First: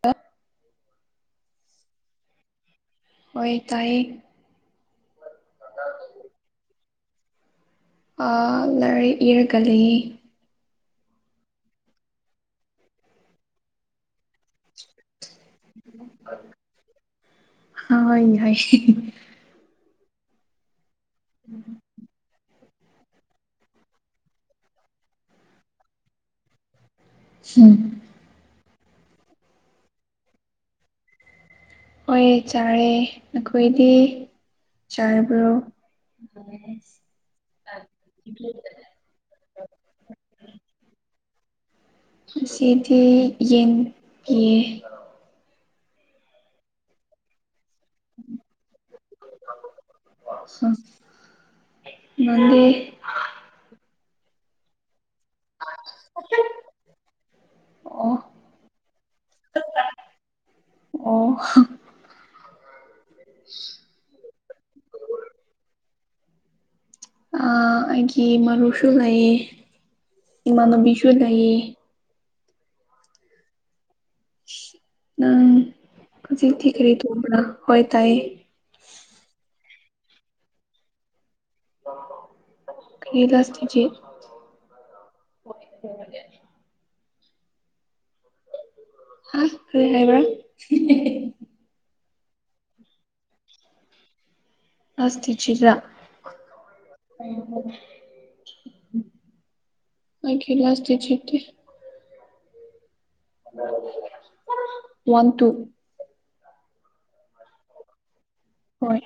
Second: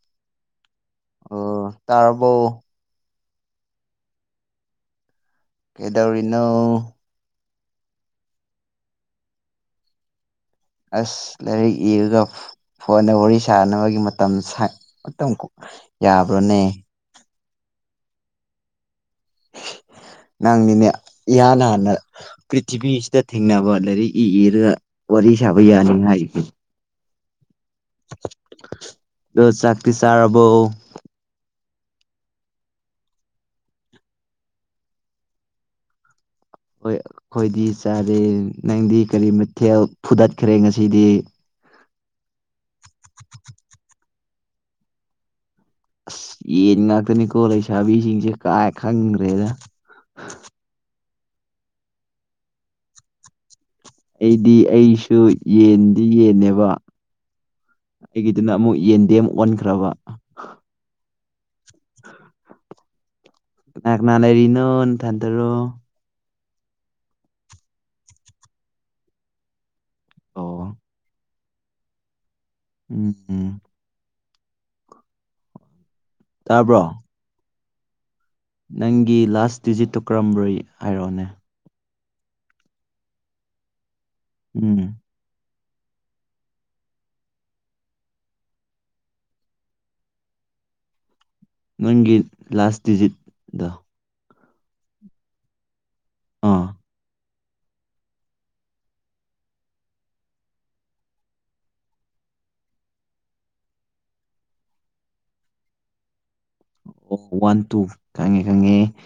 ꯇ ꯑꯣ ꯇꯥꯔꯔꯕꯧ ꯑꯣꯏ ꯇꯥꯏꯌꯦ ꯀꯩꯗꯧꯔꯤ ꯏꯅꯣ ꯑ ꯂꯥꯏꯔꯤꯡ ꯏꯔꯥꯒ ꯂꯩ ꯑꯁ ꯂꯥꯏꯔꯤꯛ ꯏꯔꯒ ꯐꯣꯟꯗ ꯋꯥꯔꯤ ꯁꯥꯟꯅꯕꯒꯤ ꯃꯇꯝ ꯃꯇꯝ ꯌꯥꯕ꯭ꯔꯣꯅꯦ ꯍ ꯍꯥꯏ ꯅꯪꯅꯤꯅꯦ ꯌꯥꯅꯅ ꯄ꯭ꯔꯤꯊꯤꯕꯤꯁꯤꯗ ꯊꯦꯡꯅꯕ ꯂꯥꯏꯔꯤꯛ ꯏ ꯏꯔꯒ ꯋꯥꯔꯤ ꯁꯥꯕ ꯌꯥꯅꯤꯉ ꯍꯥꯏ ꯎꯝ ꯑꯣ ꯆꯥꯛꯀꯤ ꯆꯥꯔꯕꯣ ꯍꯣꯏ ꯆꯥꯔꯦ ꯅꯈꯣꯏꯗꯤ ꯆꯥꯔꯕ꯭ꯔꯣ ꯍ ꯑꯩꯈꯣꯏꯗꯤ ꯆꯥꯔꯦ ꯅꯪꯗꯤ ꯀꯔꯤ ꯃꯊꯦꯜ ꯐꯨꯗꯠꯈ꯭ꯔꯦ ꯉꯁꯤꯗꯤ ꯑꯁꯤꯗꯤ ꯌꯦꯡ ꯑ ꯌꯦꯅꯤꯡ ꯉꯥꯛꯇꯅꯤ ꯀꯣꯂ ꯆꯥꯕꯤꯁꯤꯡꯁꯦ ꯀꯥꯏ ꯈꯪꯈ꯭ꯔꯦꯗ ꯅꯪꯗꯤ ꯑꯩꯗꯤ ꯑꯩꯁꯨ ꯌꯦꯟꯗꯤ ꯌꯦꯟꯅꯅꯦꯦꯕ ꯑꯣ ꯑꯩꯒꯤꯗꯨꯅ ꯑꯃꯨꯛ ꯌꯦꯟꯗꯦ ꯑꯃ ꯑꯣꯟꯈ꯭ꯔꯕ ꯑꯣ ꯉ ꯅ ꯂꯩꯔꯤꯅꯣ ꯊꯗꯔꯣ ꯑ ꯑꯩꯒꯤ ꯃꯔꯨꯁꯨ ꯂꯩꯌꯦ ꯑꯣ ꯏꯃꯥꯟꯅꯕꯤꯁꯨ ꯂꯩ [inaudible] [inaudible] ꯎꯝ ꯎꯝ ꯑꯪ ꯍꯧꯖꯤꯛ ꯊꯤ ꯈꯔꯤ ꯇꯥꯕ꯭ꯔꯣ ꯊꯣꯡꯕ꯭ꯔ ꯍꯣꯏ ꯇꯥꯏꯌꯦ ꯅꯪꯒꯤ ꯂꯥꯁ ꯗꯤꯖꯤꯠꯇꯨ ꯀꯔꯝꯕꯣꯏ ꯍꯥꯏꯔꯛꯑꯣꯅꯦ ꯏꯂꯁ ꯇꯆꯦ ꯎꯝ ꯍ ꯍꯦ ꯍꯥꯏꯥꯏꯕ [unintelligible] ꯅꯪꯒꯤ ꯂꯥꯁ ꯗꯤꯖꯤꯠꯗ ꯑꯁ ꯇꯆ꯭ꯔ ꯑꯥ ꯑꯩꯈꯂꯁꯇ ꯆꯇꯤ ꯋꯥꯟ ꯇꯨ ꯑꯣ ꯋꯥꯟ ꯇꯨ ꯈꯪꯉꯦ ꯈꯪꯉꯦ ꯍꯣꯏ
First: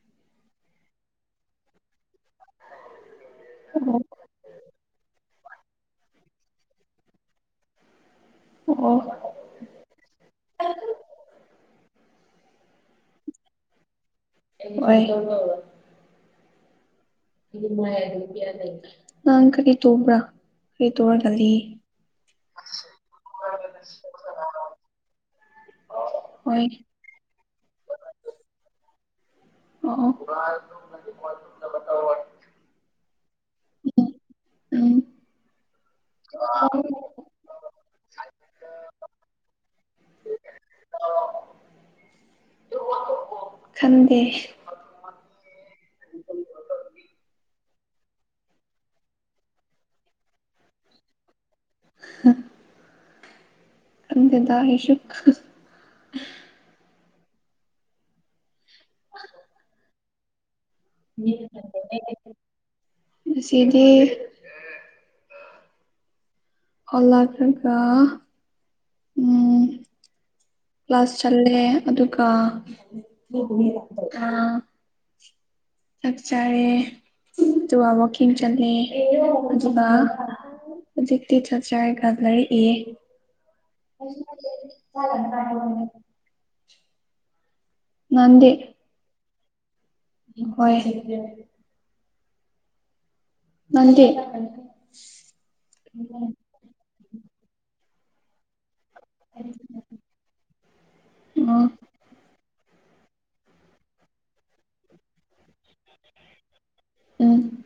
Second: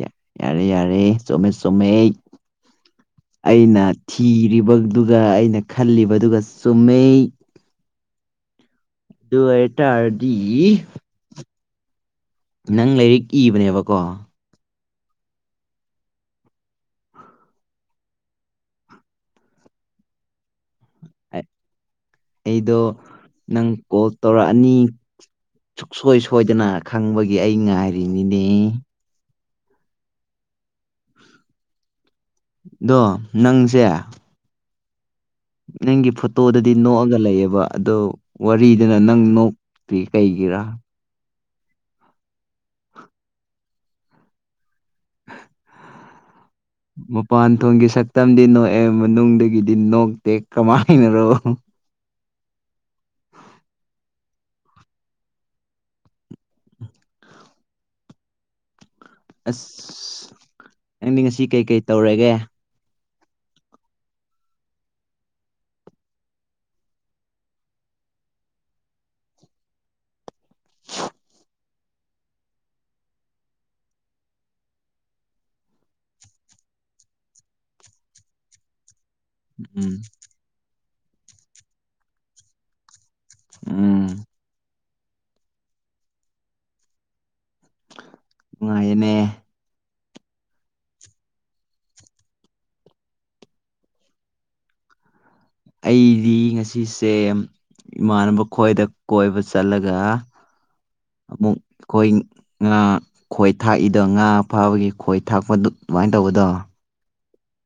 ꯌꯥꯏ ꯌꯥꯔꯦ ꯌꯥꯔꯦ ꯆꯨꯝꯃꯦ ꯆꯃꯦ ꯑꯩꯅ ꯑꯣ ꯊꯤꯔꯤꯕꯗꯨꯒ ꯑꯩꯅ ꯈꯜꯂꯤꯕꯗꯨꯒ ꯆꯨꯝꯃꯦ ꯑꯗꯨ ꯑꯦꯇꯥꯔꯗꯤ ꯅꯪ ꯂꯥꯏꯔꯤꯛ ꯏꯕꯅꯦꯕꯀꯣ ꯑꯣꯏ ꯅ ꯀꯔꯤ ꯇꯣꯡꯕ꯭ꯔ ꯀꯔꯤ ꯇꯣꯡꯕ꯭ꯔ ꯀꯜꯂꯤ ꯑꯩꯗꯣ ꯅꯪ ꯀꯣꯜ ꯇꯧꯔꯛꯑꯅꯤ ꯁꯨꯡꯁꯣꯏ ꯍꯣꯏ ꯁꯣꯏꯗꯅ ꯈꯪꯕꯒꯤ ꯑꯩ ꯉꯥꯏꯔꯤꯅꯤꯅꯦ [unintelligible] ꯑꯗꯣ ꯅꯪꯁꯦ ꯎꯝ ꯎꯝ ꯅꯪꯒꯤ ꯐꯣꯇꯣꯗꯗꯤ ꯅꯣꯛꯑꯒ ꯂꯩꯑꯦꯕ ꯑꯗꯣ ꯋꯥꯔꯤꯗꯨꯅ ꯅꯪ ꯀꯩꯒꯔꯥ ꯈꯟꯗꯦ ꯃꯄꯥꯟ ꯊꯣꯡꯒꯤ ꯁꯛꯇꯝꯗꯤ ꯅꯣꯛꯑꯦ ꯃꯅꯨꯡꯗꯒꯤꯗꯤ ꯅꯣꯛꯇꯦ ꯀꯃꯥꯏꯅꯔꯣ ꯍ ꯑꯗꯗꯏꯁꯨꯨ ꯑꯁ ꯅꯪꯗꯤ ꯉꯁꯤ ꯀꯩꯀꯩ ꯇꯧꯔꯒꯦ ꯑꯁꯤꯁꯤꯗꯤ ꯑꯣꯜ ꯈꯒ ꯎꯝ ꯀ꯭ꯂꯥꯁ ꯆꯠꯂꯦ ꯑꯗꯨꯒ ꯑ ꯆꯥꯛ ꯆꯥꯔꯦ ꯑꯗꯨꯒ ꯋꯥꯀꯤꯡ ꯆꯠꯂꯦ ꯑꯗꯨꯒ ꯎꯝ ꯍꯧꯖꯤꯛꯇꯤ ꯆꯠ ꯆꯔꯒ ꯂꯩꯔꯛꯏ ꯎꯝ ꯆꯂ ꯑꯑꯅꯦ ꯍꯣꯏ ꯅꯟꯦ ꯑꯩꯗꯤ ꯉꯁꯤꯁꯦ ꯏꯃꯥꯟꯅꯕ ꯈ꯭ꯋꯥꯏꯗ ꯀꯣꯏꯕ ꯆꯠꯂꯒ ꯑꯃꯨꯛ ꯑꯣ ꯑꯩꯈꯣꯏ ꯉꯥ ꯈꯣꯏ ꯊꯥꯛꯏꯗꯣ ꯉꯥ ꯐꯥꯕꯒꯤ ꯈꯣꯏ ꯊꯥꯛꯄꯗꯨ ꯑꯗꯨꯃꯥꯏꯅ ꯇꯧꯕꯗꯣ ꯎꯝ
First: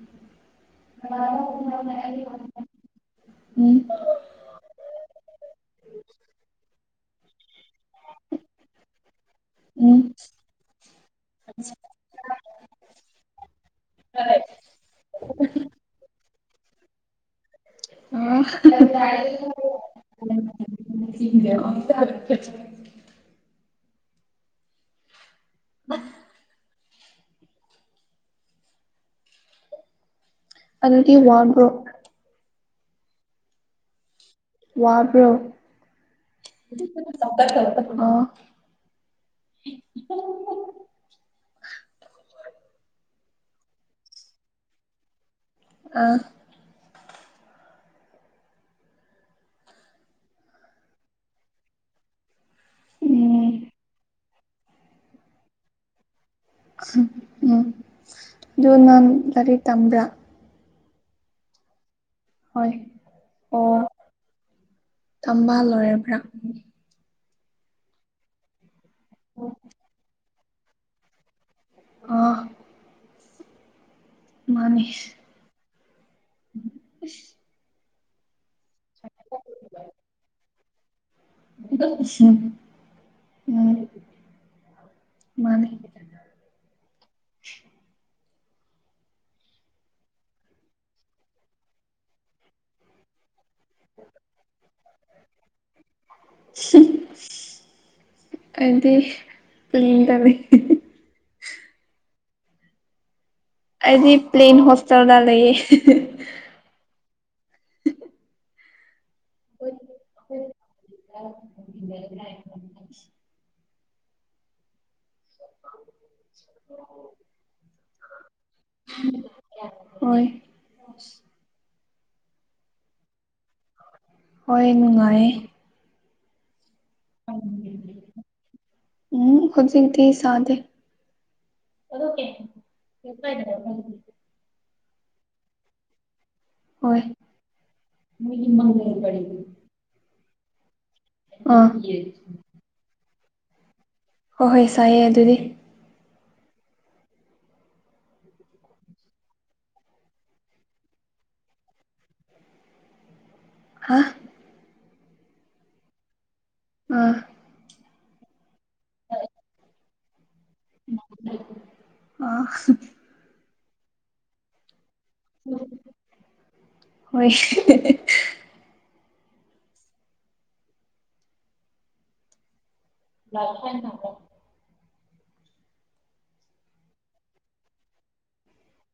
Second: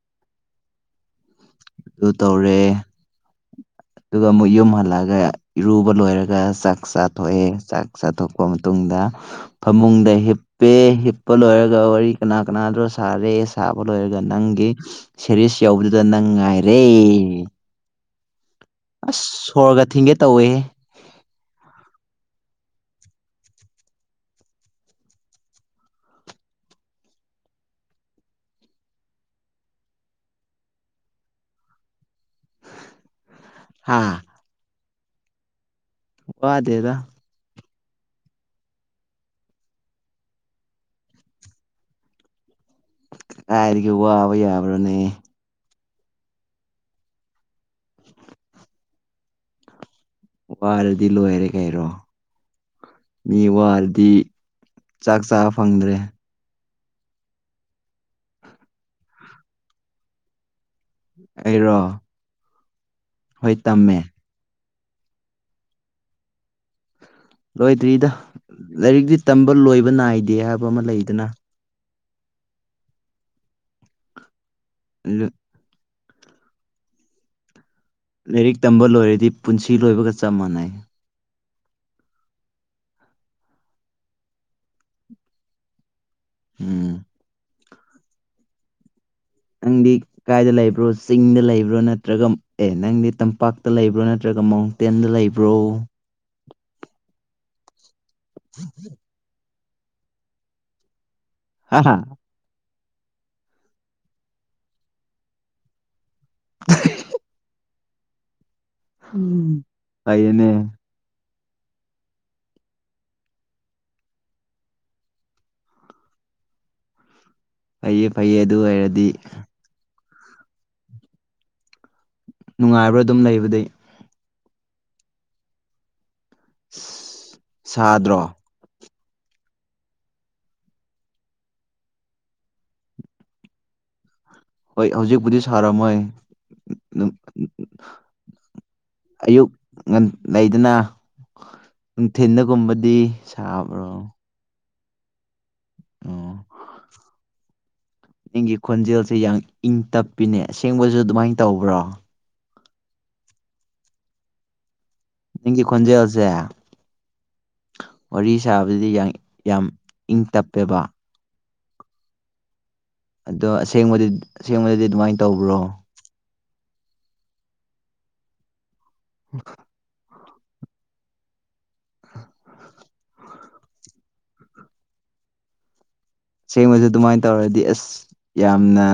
ꯑꯗꯨ ꯇꯧꯔꯦ ꯎꯝ ꯑꯗꯨꯒ ꯑꯃꯨꯛ ꯌꯨꯝ ꯍꯜꯂꯛꯑꯒ ꯏꯔꯨꯕ ꯂꯣꯏꯔꯒ ꯆꯥꯛ ꯆꯥꯊꯣꯛꯑꯦ ꯆꯥꯛ ꯆꯥꯊꯣꯛꯄ ꯃꯇꯨꯡꯗ ꯐꯃꯨꯡꯗ ꯎꯝ ꯍꯤꯞꯄꯦ ꯍꯤꯞꯄ ꯂꯣꯏꯔꯒ ꯋꯥꯔꯤ ꯀꯅꯥ ꯀꯅꯥ ꯗꯣ ꯁꯥꯔꯦ ꯁꯥꯕ ꯂꯣꯏꯔꯒ ꯅꯪꯒꯤ ꯁꯦꯔꯤꯁ ꯌꯧꯕꯗꯨꯗ ꯅꯪ ꯉꯥꯏꯔꯦ ꯑꯁ ꯁꯣꯔꯒ ꯊꯤꯡꯒꯦ ꯇꯧꯋꯦꯍꯦ [inaudible] [unintelligible] ꯑ ꯑꯗꯨꯗꯤ ꯋꯥꯟ꯭ꯔꯣ ꯑꯥ ꯋꯥꯕ꯭ꯔꯣ ꯋꯥꯗꯦꯗ ꯑꯣ ꯀꯥꯏꯔꯤꯒꯦ ꯋꯥꯕ ꯌꯥꯕ꯭ꯔꯣꯅꯦ ꯑ [inaudible] ꯋꯥꯔꯗꯤ ꯂꯣꯏꯔꯦ ꯀꯩꯔꯣ ꯃꯤ ꯎꯝ ꯋꯥꯔꯗꯤ ꯆꯥꯛ ꯆꯥꯕ ꯐꯪꯗ꯭ꯔꯦ ꯎꯝ ꯑꯗꯨ ꯅꯪ ꯂꯥꯏꯔꯤꯛ ꯇꯝꯕ꯭ꯔꯥ ꯑꯩꯔꯣ ꯍꯣꯏ ꯍꯣꯏ ꯑꯣ ꯇꯝꯃꯦ ꯇꯝꯕ ꯂꯣꯏꯔꯕ꯭ꯔꯥ ꯂꯣꯏꯗ꯭ꯔꯤꯗ ꯂꯥꯏꯔꯤꯛꯇꯤ ꯇꯝꯕ ꯂꯣꯏꯕ ꯅꯥꯏꯗꯦ ꯍꯥꯏꯕ ꯑꯃ ꯂꯩꯗꯅ ꯑꯥ ꯃꯥꯅꯤꯁ ꯑꯗꯨ [inaudible] ꯂꯥꯏꯔꯤꯛ ꯇꯝꯕ ꯂꯣꯏꯔꯗꯤ ꯄꯨꯟꯁꯤ ꯂꯣꯏꯕꯒ ꯆꯞ ꯃꯥꯟꯅꯩ ꯃꯥꯅꯤ ꯎꯝ [inaudible] ꯅꯪꯗꯤ ꯀꯥꯏꯗ ꯂꯩꯕ꯭ꯔꯣ ꯆꯤꯡꯗ ꯂꯩꯕ꯭ꯔꯣ ꯅꯠꯇ꯭ꯔꯒ ꯑꯦ ꯅꯪꯗꯤ ꯇꯝꯄꯥꯛ ꯇ ꯂꯩꯕ꯭ꯔꯣ ꯅꯠꯇ꯭ꯔꯒ ꯃꯥꯎꯟꯇꯦꯟꯗ ꯂꯩꯕ꯭ꯔꯣ ꯑꯩꯗꯤ ꯇꯨꯔꯦꯜ ꯗ ꯂꯩꯒꯦ ꯍꯥ ꯍ ꯑꯩꯗꯤ ꯄ꯭ꯂꯦꯟ ꯍꯣꯁꯇꯦꯜꯗ ꯂꯩꯌꯦ ꯑ [inaudible] ꯇꯌꯦꯅꯦ [inaudible] ꯎ [inaudible] ꯐꯩꯌꯦ ꯐꯩꯌꯦ ꯑꯗꯨ ꯑꯣꯏꯔꯗꯤ ꯍꯣꯏ ꯅꯨꯡꯉꯥꯏꯕ꯭ꯔꯥ ꯑꯗꯨꯝ ꯂꯩꯕꯗꯤ ꯍꯣꯏ ꯅꯨꯡꯉꯥꯏꯌꯦ ꯁꯥꯗ꯭ꯔꯣ ꯎꯝ ꯍꯧꯖꯤꯛꯇꯤ ꯁꯥꯗꯦ ꯑꯣ ꯀꯦ ꯍꯣꯏ ꯍꯧꯖꯤꯛꯄꯨꯗꯤ ꯁꯥꯔꯝꯃꯣꯏ ꯍꯣꯏ ꯑꯗꯨꯝ ꯃꯣꯏꯒꯤ ꯃꯒꯔ ꯑꯌꯨꯛ ꯉꯟ ꯂꯩꯗꯅ ꯅꯨꯡꯊꯤꯟꯗꯒꯨꯝꯕꯗꯤ ꯁꯥꯕ꯭ꯔꯣ ꯑꯍꯣꯏ ꯁꯥꯏꯌꯦ ꯑꯗꯨꯗꯤ ꯑꯣ ꯅꯪꯒꯤ ꯈꯣꯟꯖꯦꯜꯁꯦ ꯌꯥꯡ ꯏꯪ ꯇꯞꯄꯤꯅꯦ ꯑꯁꯦꯡꯕꯁꯨ ꯑꯗꯨꯃꯥꯏꯅ ꯇꯧꯕ꯭ꯔꯣ ꯍꯥ ꯅꯪꯒꯤ ꯈꯣꯟꯖꯦꯜꯁꯦ ꯑꯥ ꯋꯥꯔꯤ ꯁꯥꯕꯗꯗꯤ ꯌꯥꯡ ꯌꯥꯝ ꯏꯪ ꯇꯞꯄꯦꯕ ꯑꯥ ꯑꯗꯣ ꯑꯁꯦꯡꯕꯗꯤ ꯑꯁꯦꯡꯕꯗꯗꯤ ꯑꯗꯨꯃꯥꯏꯅ ꯇꯧꯕ꯭ꯔꯣ ꯍꯣꯏ [inaudible] [unintelligible] ꯁꯦꯡꯕꯁꯨ ꯑꯗꯨꯃꯥꯏ ꯇꯧꯔꯗꯤ ꯑꯁ ꯌꯥꯝꯅ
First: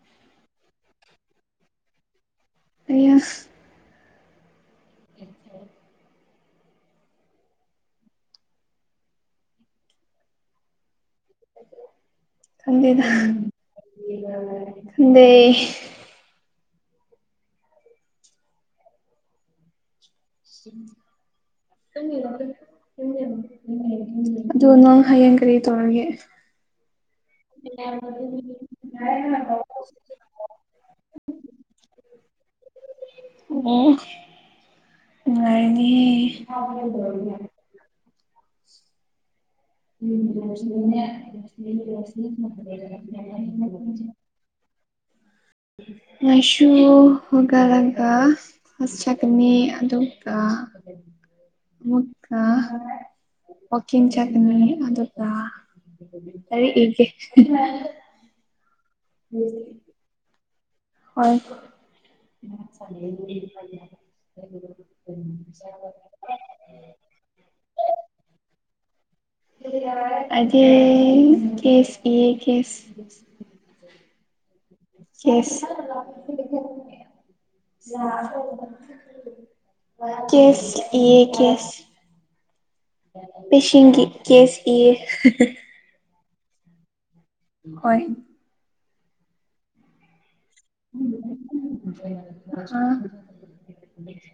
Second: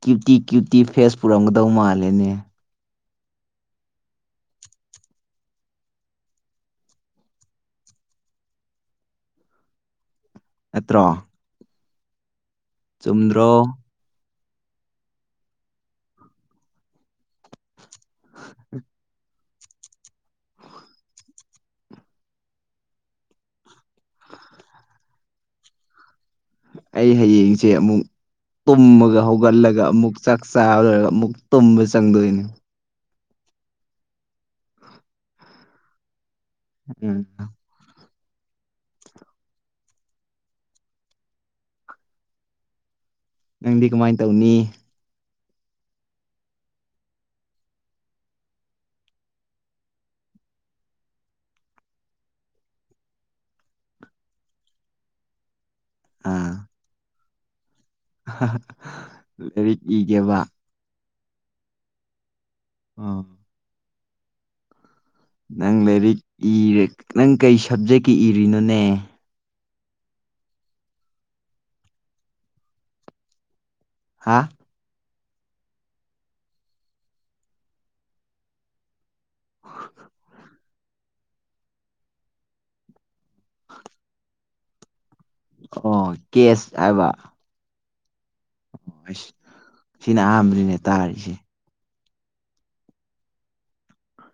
ꯀ꯭ꯌꯨꯇꯤ ꯀ꯭ꯌꯨꯇꯤ ꯐꯦꯁ ꯄꯨꯔꯝꯒꯗꯧ ꯃꯥꯜꯂꯦꯅꯦ ꯑꯌꯥ ꯑꯦꯠꯇ꯭ꯔꯣ ꯈꯟꯗꯦ ꯈꯟꯗꯦ ꯗ [inaudible] ꯎ ꯑꯗꯨ ꯅꯪ ꯍꯌꯦꯡ ꯀꯔꯤ ꯇꯧꯔꯒꯦ ꯑꯩ ꯍꯌꯦꯡꯖꯦ ꯑꯃꯨꯛ ꯇꯨꯝꯃꯒ ꯍꯧꯒꯠꯂꯒ ꯑꯃꯨꯛ ꯆꯥꯛ ꯆꯥ ꯂꯣꯏꯔꯒ ꯑꯃꯨꯛ ꯇꯨꯝꯕ ꯆꯪꯗꯣꯏꯅꯦ ꯑꯣ ꯎꯝ ꯅꯨꯉꯥꯏꯔꯦꯅꯦ [unintelligible] ꯅꯪꯗꯤ ꯀꯃꯥꯏ ꯇꯧꯅꯤ ꯃꯥꯏꯁꯨ ꯍꯧꯒꯠꯂꯒ ꯀ꯭ꯂꯥꯁ ꯆꯠꯀꯅꯤ ꯑꯗꯨꯒ [inaudible] ꯑꯃꯨꯛꯀ ꯋꯥꯀꯤꯡ ꯆꯠꯀꯅꯤ ꯑꯗꯨꯒ ꯂꯥꯢꯔꯤꯛ ꯢꯒꯦ ꯂꯩꯥꯢꯔꯤꯛ ꯢꯒꯦꯕ ꯍꯣꯢ ꯑꯥ ꯅꯪ ꯂꯥꯏꯔꯤꯛ ꯏꯔꯦ ꯅꯪ ꯀꯩ ꯁꯕꯖꯦꯛꯀꯤ ꯏꯔꯤꯅꯣꯅꯦ ꯑꯩꯗꯤ ꯀꯦꯁ ꯏꯌꯦ ꯀꯦꯁ ꯍꯥꯥ ꯀꯦꯁ ꯀꯦꯁ ꯢꯌꯦ ꯀꯦꯁ ꯄꯦꯁꯦꯟꯒꯤ ꯀꯦꯁ ꯏꯌꯦ ꯑꯣ ꯀꯦꯁ ꯍꯥꯏꯕ ꯍꯣꯏ ꯑꯣ ꯑꯩꯁ ꯁꯤꯅ ꯑꯍꯥꯥꯟꯕꯅꯤꯅꯦ ꯇꯥꯔꯤꯁꯦ ꯑꯥ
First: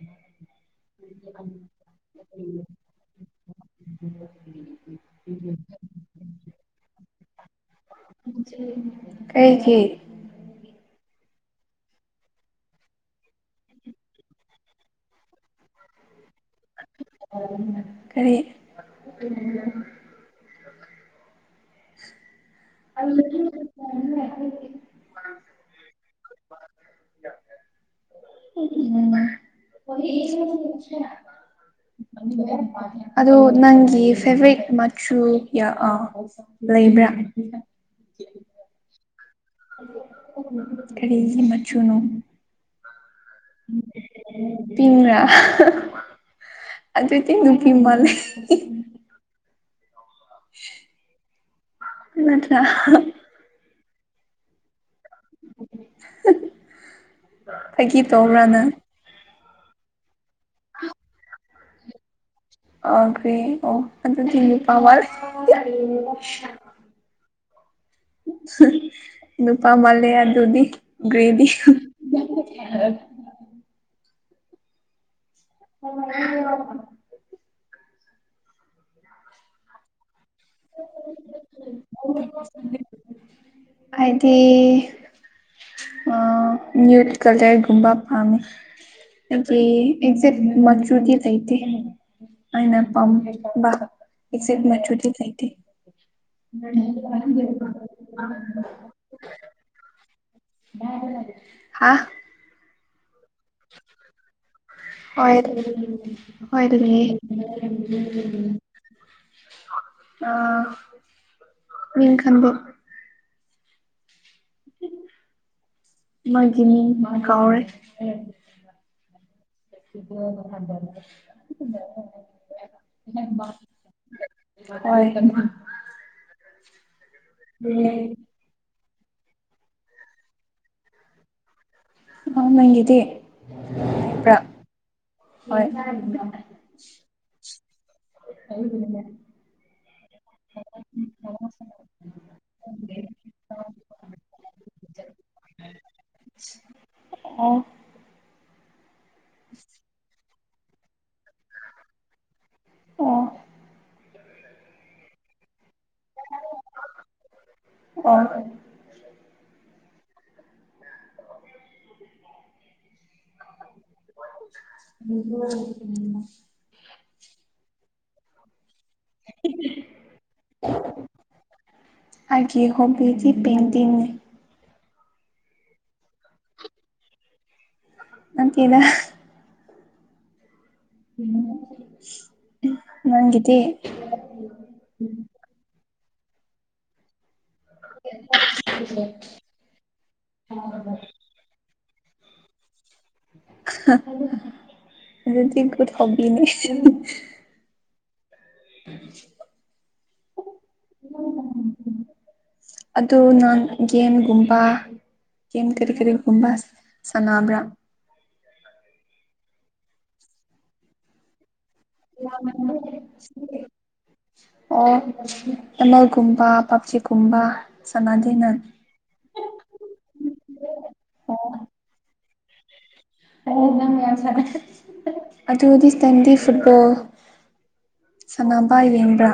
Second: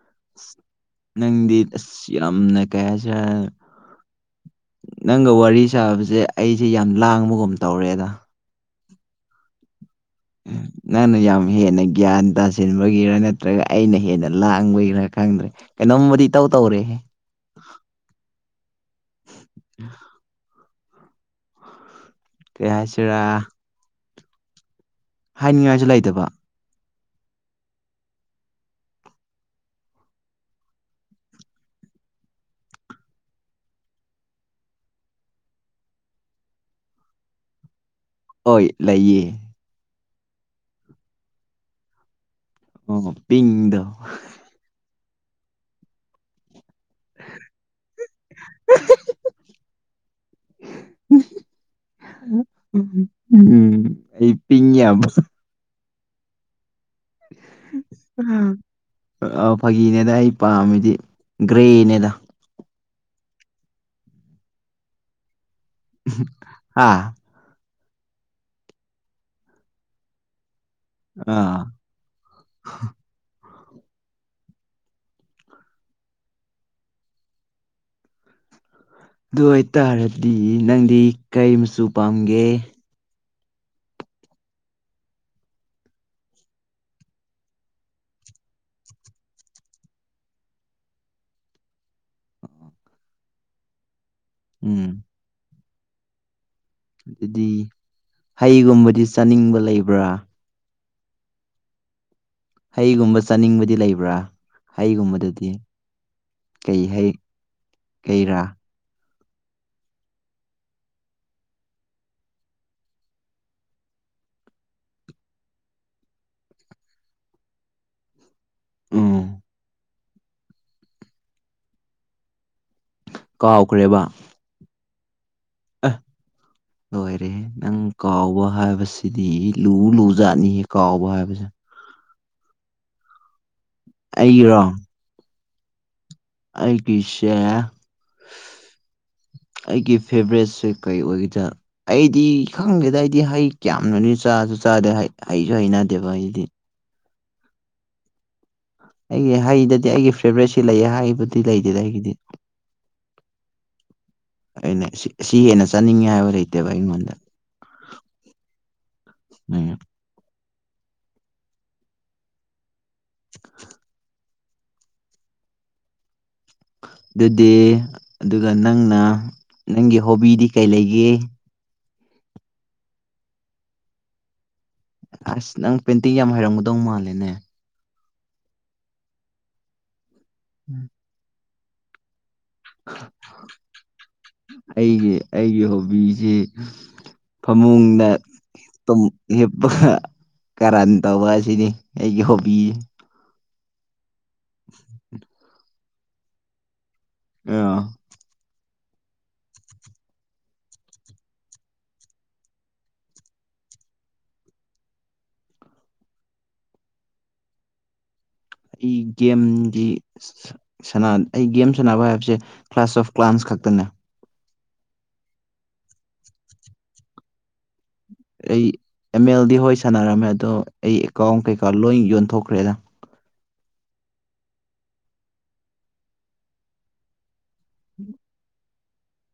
ꯅꯪꯗꯤ ꯑꯁ ꯌꯥꯝꯝꯅ ꯀꯩ ꯍꯥꯢꯁꯤꯔꯥ ꯅꯪꯒ ꯋꯥꯔꯤ ꯁꯥꯕꯁꯦ ꯑꯩꯁꯦ ꯌꯥꯝ ꯂꯥꯡꯕꯒꯨꯝ ꯇꯧꯔꯦꯗ ꯀꯩꯒꯤ ꯅꯪꯅ ꯌꯥꯝ ꯍꯦꯟꯅ ꯒ꯭ꯌꯥꯟ ꯇꯥꯁꯤꯟꯕꯒꯤꯔ ꯅꯠꯇ꯭ꯔꯒ ꯑꯩꯅ ꯍꯦꯟꯅ ꯂꯥꯡꯕꯒꯤꯔ ꯈꯪꯗ꯭ꯔꯦ ꯀꯩꯅꯣꯝꯕꯨꯗꯤ ꯏꯇꯧ ꯇꯧꯔꯦꯍꯦ ꯀꯔꯤ [inaudible] ꯀꯩ ꯍꯥꯏꯁꯤꯔꯥ ꯍꯥꯏꯅꯤꯡꯉꯥꯏꯁꯨ ꯂꯩꯇꯕ ꯎꯝ ꯑꯣ ꯅꯪꯒꯤ ꯐꯦꯚꯔꯤꯠ ꯃꯆꯨ ꯂꯩꯕ꯭ꯔꯥ ꯍꯣꯏ ꯂꯩꯌꯦ ꯀꯔꯤ ꯃꯆꯨꯅꯣ ꯑꯣ ꯄꯤꯡꯗꯣ ꯇꯤꯟꯉ ꯑꯗꯨꯏꯗꯤ ꯅꯨꯄꯤ ꯃꯥꯜꯂꯦ [unintelligible] ꯅꯠꯇ꯭ꯔꯥ ꯎꯝ ꯑꯩ ꯄꯤꯉꯌꯥꯕ ꯑꯩꯒꯤ ꯇꯧꯕ꯭ꯔꯥꯅ ꯐꯥꯒꯤꯅꯦꯗ ꯑꯩ ꯄꯥꯝꯃꯤꯗꯤ ꯒ꯭ꯔꯦꯅꯦꯗ ꯑꯈꯦ ꯑꯣ ꯑꯗꯨ ꯊ ꯅꯨꯄꯥꯋꯥꯁ ꯑꯥ ꯅꯨꯄꯥ ꯃꯥꯂꯦ ꯑꯗꯨꯗꯤ ꯒ꯭ꯔꯔꯤꯗꯤ ꯑꯥ [unintelligible] ꯑꯗꯨ ꯑꯣꯏꯇꯥꯔꯗꯤ ꯅꯪꯗꯤ ꯀꯔꯤ ꯃꯆꯨ ꯄꯥꯝꯒꯦ ꯑꯥꯏꯗꯤ ꯅ꯭ꯌꯨꯠ ꯀꯂꯔꯒꯨꯝꯕ ꯄꯥꯝꯃꯦ ꯑꯗꯒꯤ ꯑꯦꯛꯖꯦꯛ ꯃꯆꯨꯗꯤ ꯀꯩꯇ ꯑꯩꯅ ꯄꯝꯕ ꯑꯦꯛꯖꯦꯛ ꯎꯝ ꯃꯆꯨꯗꯤ ꯂꯩꯥꯇꯦ ꯑꯗꯨꯗꯤ ꯍꯩꯒꯨꯝꯕꯗꯤ ꯆꯥꯅꯤꯡꯕ ꯂꯩꯕ꯭ꯔꯥ ꯍꯥꯥ ꯍꯩꯒꯨꯝꯕ ꯆꯥꯅꯤꯡꯕꯗꯤ ꯂꯩꯕ꯭ꯔꯥ ꯍꯣꯏ ꯍꯩꯒꯨꯝꯕꯗꯗꯤ ꯍꯣꯏ ꯑꯗꯨ ꯀꯩ ꯍꯩ ꯀꯩꯔꯥ ꯑ ꯏꯈꯥꯟꯗ ꯃꯥꯒꯤꯅꯤ ꯃꯥ ꯀꯥꯎꯔꯦ ꯎꯝ ꯏꯗꯤ ꯀꯗꯔ ꯍ ꯑ ꯂꯣꯏꯔꯦ ꯅꯪ ꯀꯥꯎꯕ ꯍꯥꯏꯕꯁꯦ ꯁꯤꯗꯤ ꯂꯨ ꯂꯨꯖꯥꯠꯅꯤꯍꯦ ꯀꯥꯎꯕ ꯍꯥꯏꯕꯁꯦ ꯍ ꯅꯪꯒꯗꯤꯦ ꯑꯩꯔꯣ ꯍꯣꯏ ꯑꯩꯒꯤ ꯁꯦ ꯑꯩꯒꯤ ꯐꯦꯕꯔꯦꯠꯁꯦ ꯀꯩ ꯑꯣꯏꯒꯦꯗ ꯑꯩꯗꯤ ꯈꯪꯒꯦꯗꯏꯗꯤ ꯍꯩ ꯀꯌꯥꯝꯅꯅꯤ ꯆꯥꯁꯨ ꯆꯥꯗꯦ ꯍꯩ ꯑꯩꯁꯨ ꯍꯩꯅꯗꯦꯕ ꯑꯩꯗꯤ ꯑꯣ ꯑꯩꯒꯤ ꯍꯩꯗꯗꯤ ꯑꯩꯒꯤ ꯐꯦꯕꯔꯥꯏꯠꯁꯤ ꯂꯩꯌꯦ ꯍꯥꯏꯕꯨꯗꯤ ꯂꯩꯗꯦꯗ ꯑꯩꯒꯤꯗꯤ ꯑꯣ ꯑꯅꯦ ꯁꯤ ꯍꯦꯟꯅ ꯆꯠꯅꯤꯡꯉꯦ ꯍꯥꯏꯕ ꯂꯩꯇꯦꯕꯚ ꯑꯩꯉꯣꯟꯗ ꯎ [unintelligible] [unintelligible] ꯑꯗꯨꯗꯤ ꯑꯗꯨꯒ ꯅꯪꯅ ꯅꯪꯒꯤ ꯍꯣꯕꯤꯗꯤ ꯀꯩ ꯂꯩꯒꯦ ꯑꯩꯒꯤ ꯍꯣꯕꯤꯗꯤ ꯄꯦꯟꯟꯇꯤꯡꯅꯤ ꯑꯁ ꯅꯪ ꯄꯦꯟꯇꯤꯡ ꯌꯥꯝ ꯍꯩꯔꯝꯒꯗꯧ ꯃꯥꯜꯂꯦꯅꯦ ꯅꯠꯇꯗ ꯎ ꯑꯩꯒꯤ ꯑꯩꯒꯤ ꯍꯣꯕꯤꯁꯤ ꯐꯃꯨꯡꯗ ꯍꯤꯞꯄꯒ ꯀꯔꯟ ꯇꯧꯕ ꯑꯁꯤꯅꯤ ꯑꯩꯒꯤ ꯍꯣꯕꯤ ꯑꯗꯨꯗꯤ ꯀꯠ ꯍꯕꯤꯅꯤ ꯑ ꯏ ꯑꯗꯨꯗ ꯅꯥꯟ ꯒꯦꯟꯒꯨꯝꯕ ꯒꯦꯝ ꯀꯔꯤ ꯀꯔꯤꯒꯨꯝꯕ ꯁꯥꯟꯅꯕ꯭ꯔꯥ ꯑꯩ ꯒꯦꯝꯒꯤ ꯁ ꯑꯩ ꯒꯦꯝ ꯁꯥꯟꯅꯕ ꯍꯥꯏꯕꯁꯦ ꯀ꯭ꯂꯥꯁ ꯑꯣꯐ ꯀ꯭ꯂꯥꯟꯁ ꯈꯛꯇꯅꯦ ꯑꯣ ꯇꯃꯜꯒꯨꯝꯕ ꯄꯞꯖꯤꯒꯨꯝꯕ ꯁꯥꯟꯅꯗꯦ ꯅꯪ ꯑꯩ ꯑꯦꯝ ꯑꯦꯜꯗꯤ ꯍꯣꯏ ꯁꯥꯟꯅꯔꯝꯃꯦ ꯑꯗꯣ ꯑꯩ ꯑꯦꯀꯥꯎꯟ ꯀꯩꯀꯥ ꯂꯣꯏ ꯌꯣꯟꯊꯣꯛꯈ꯭ꯔ ꯐꯦꯗ ꯑ ꯍꯧꯗꯤ ꯁꯗꯤ ꯐꯨꯠꯕꯣꯜ ꯁꯅꯥꯄꯥ ꯌꯦꯡꯕ꯭ꯔꯥ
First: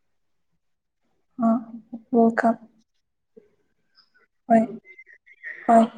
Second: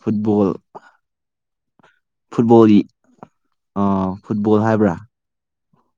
ꯐꯨꯠꯕꯣꯜ ꯑꯣ ꯐꯨꯠꯕꯣꯜꯗꯤ ꯑꯥ ꯍꯣꯏ ꯐꯨꯠꯕꯣꯜ ꯍꯥꯏꯕ꯭ꯔꯥ ꯍꯣꯏ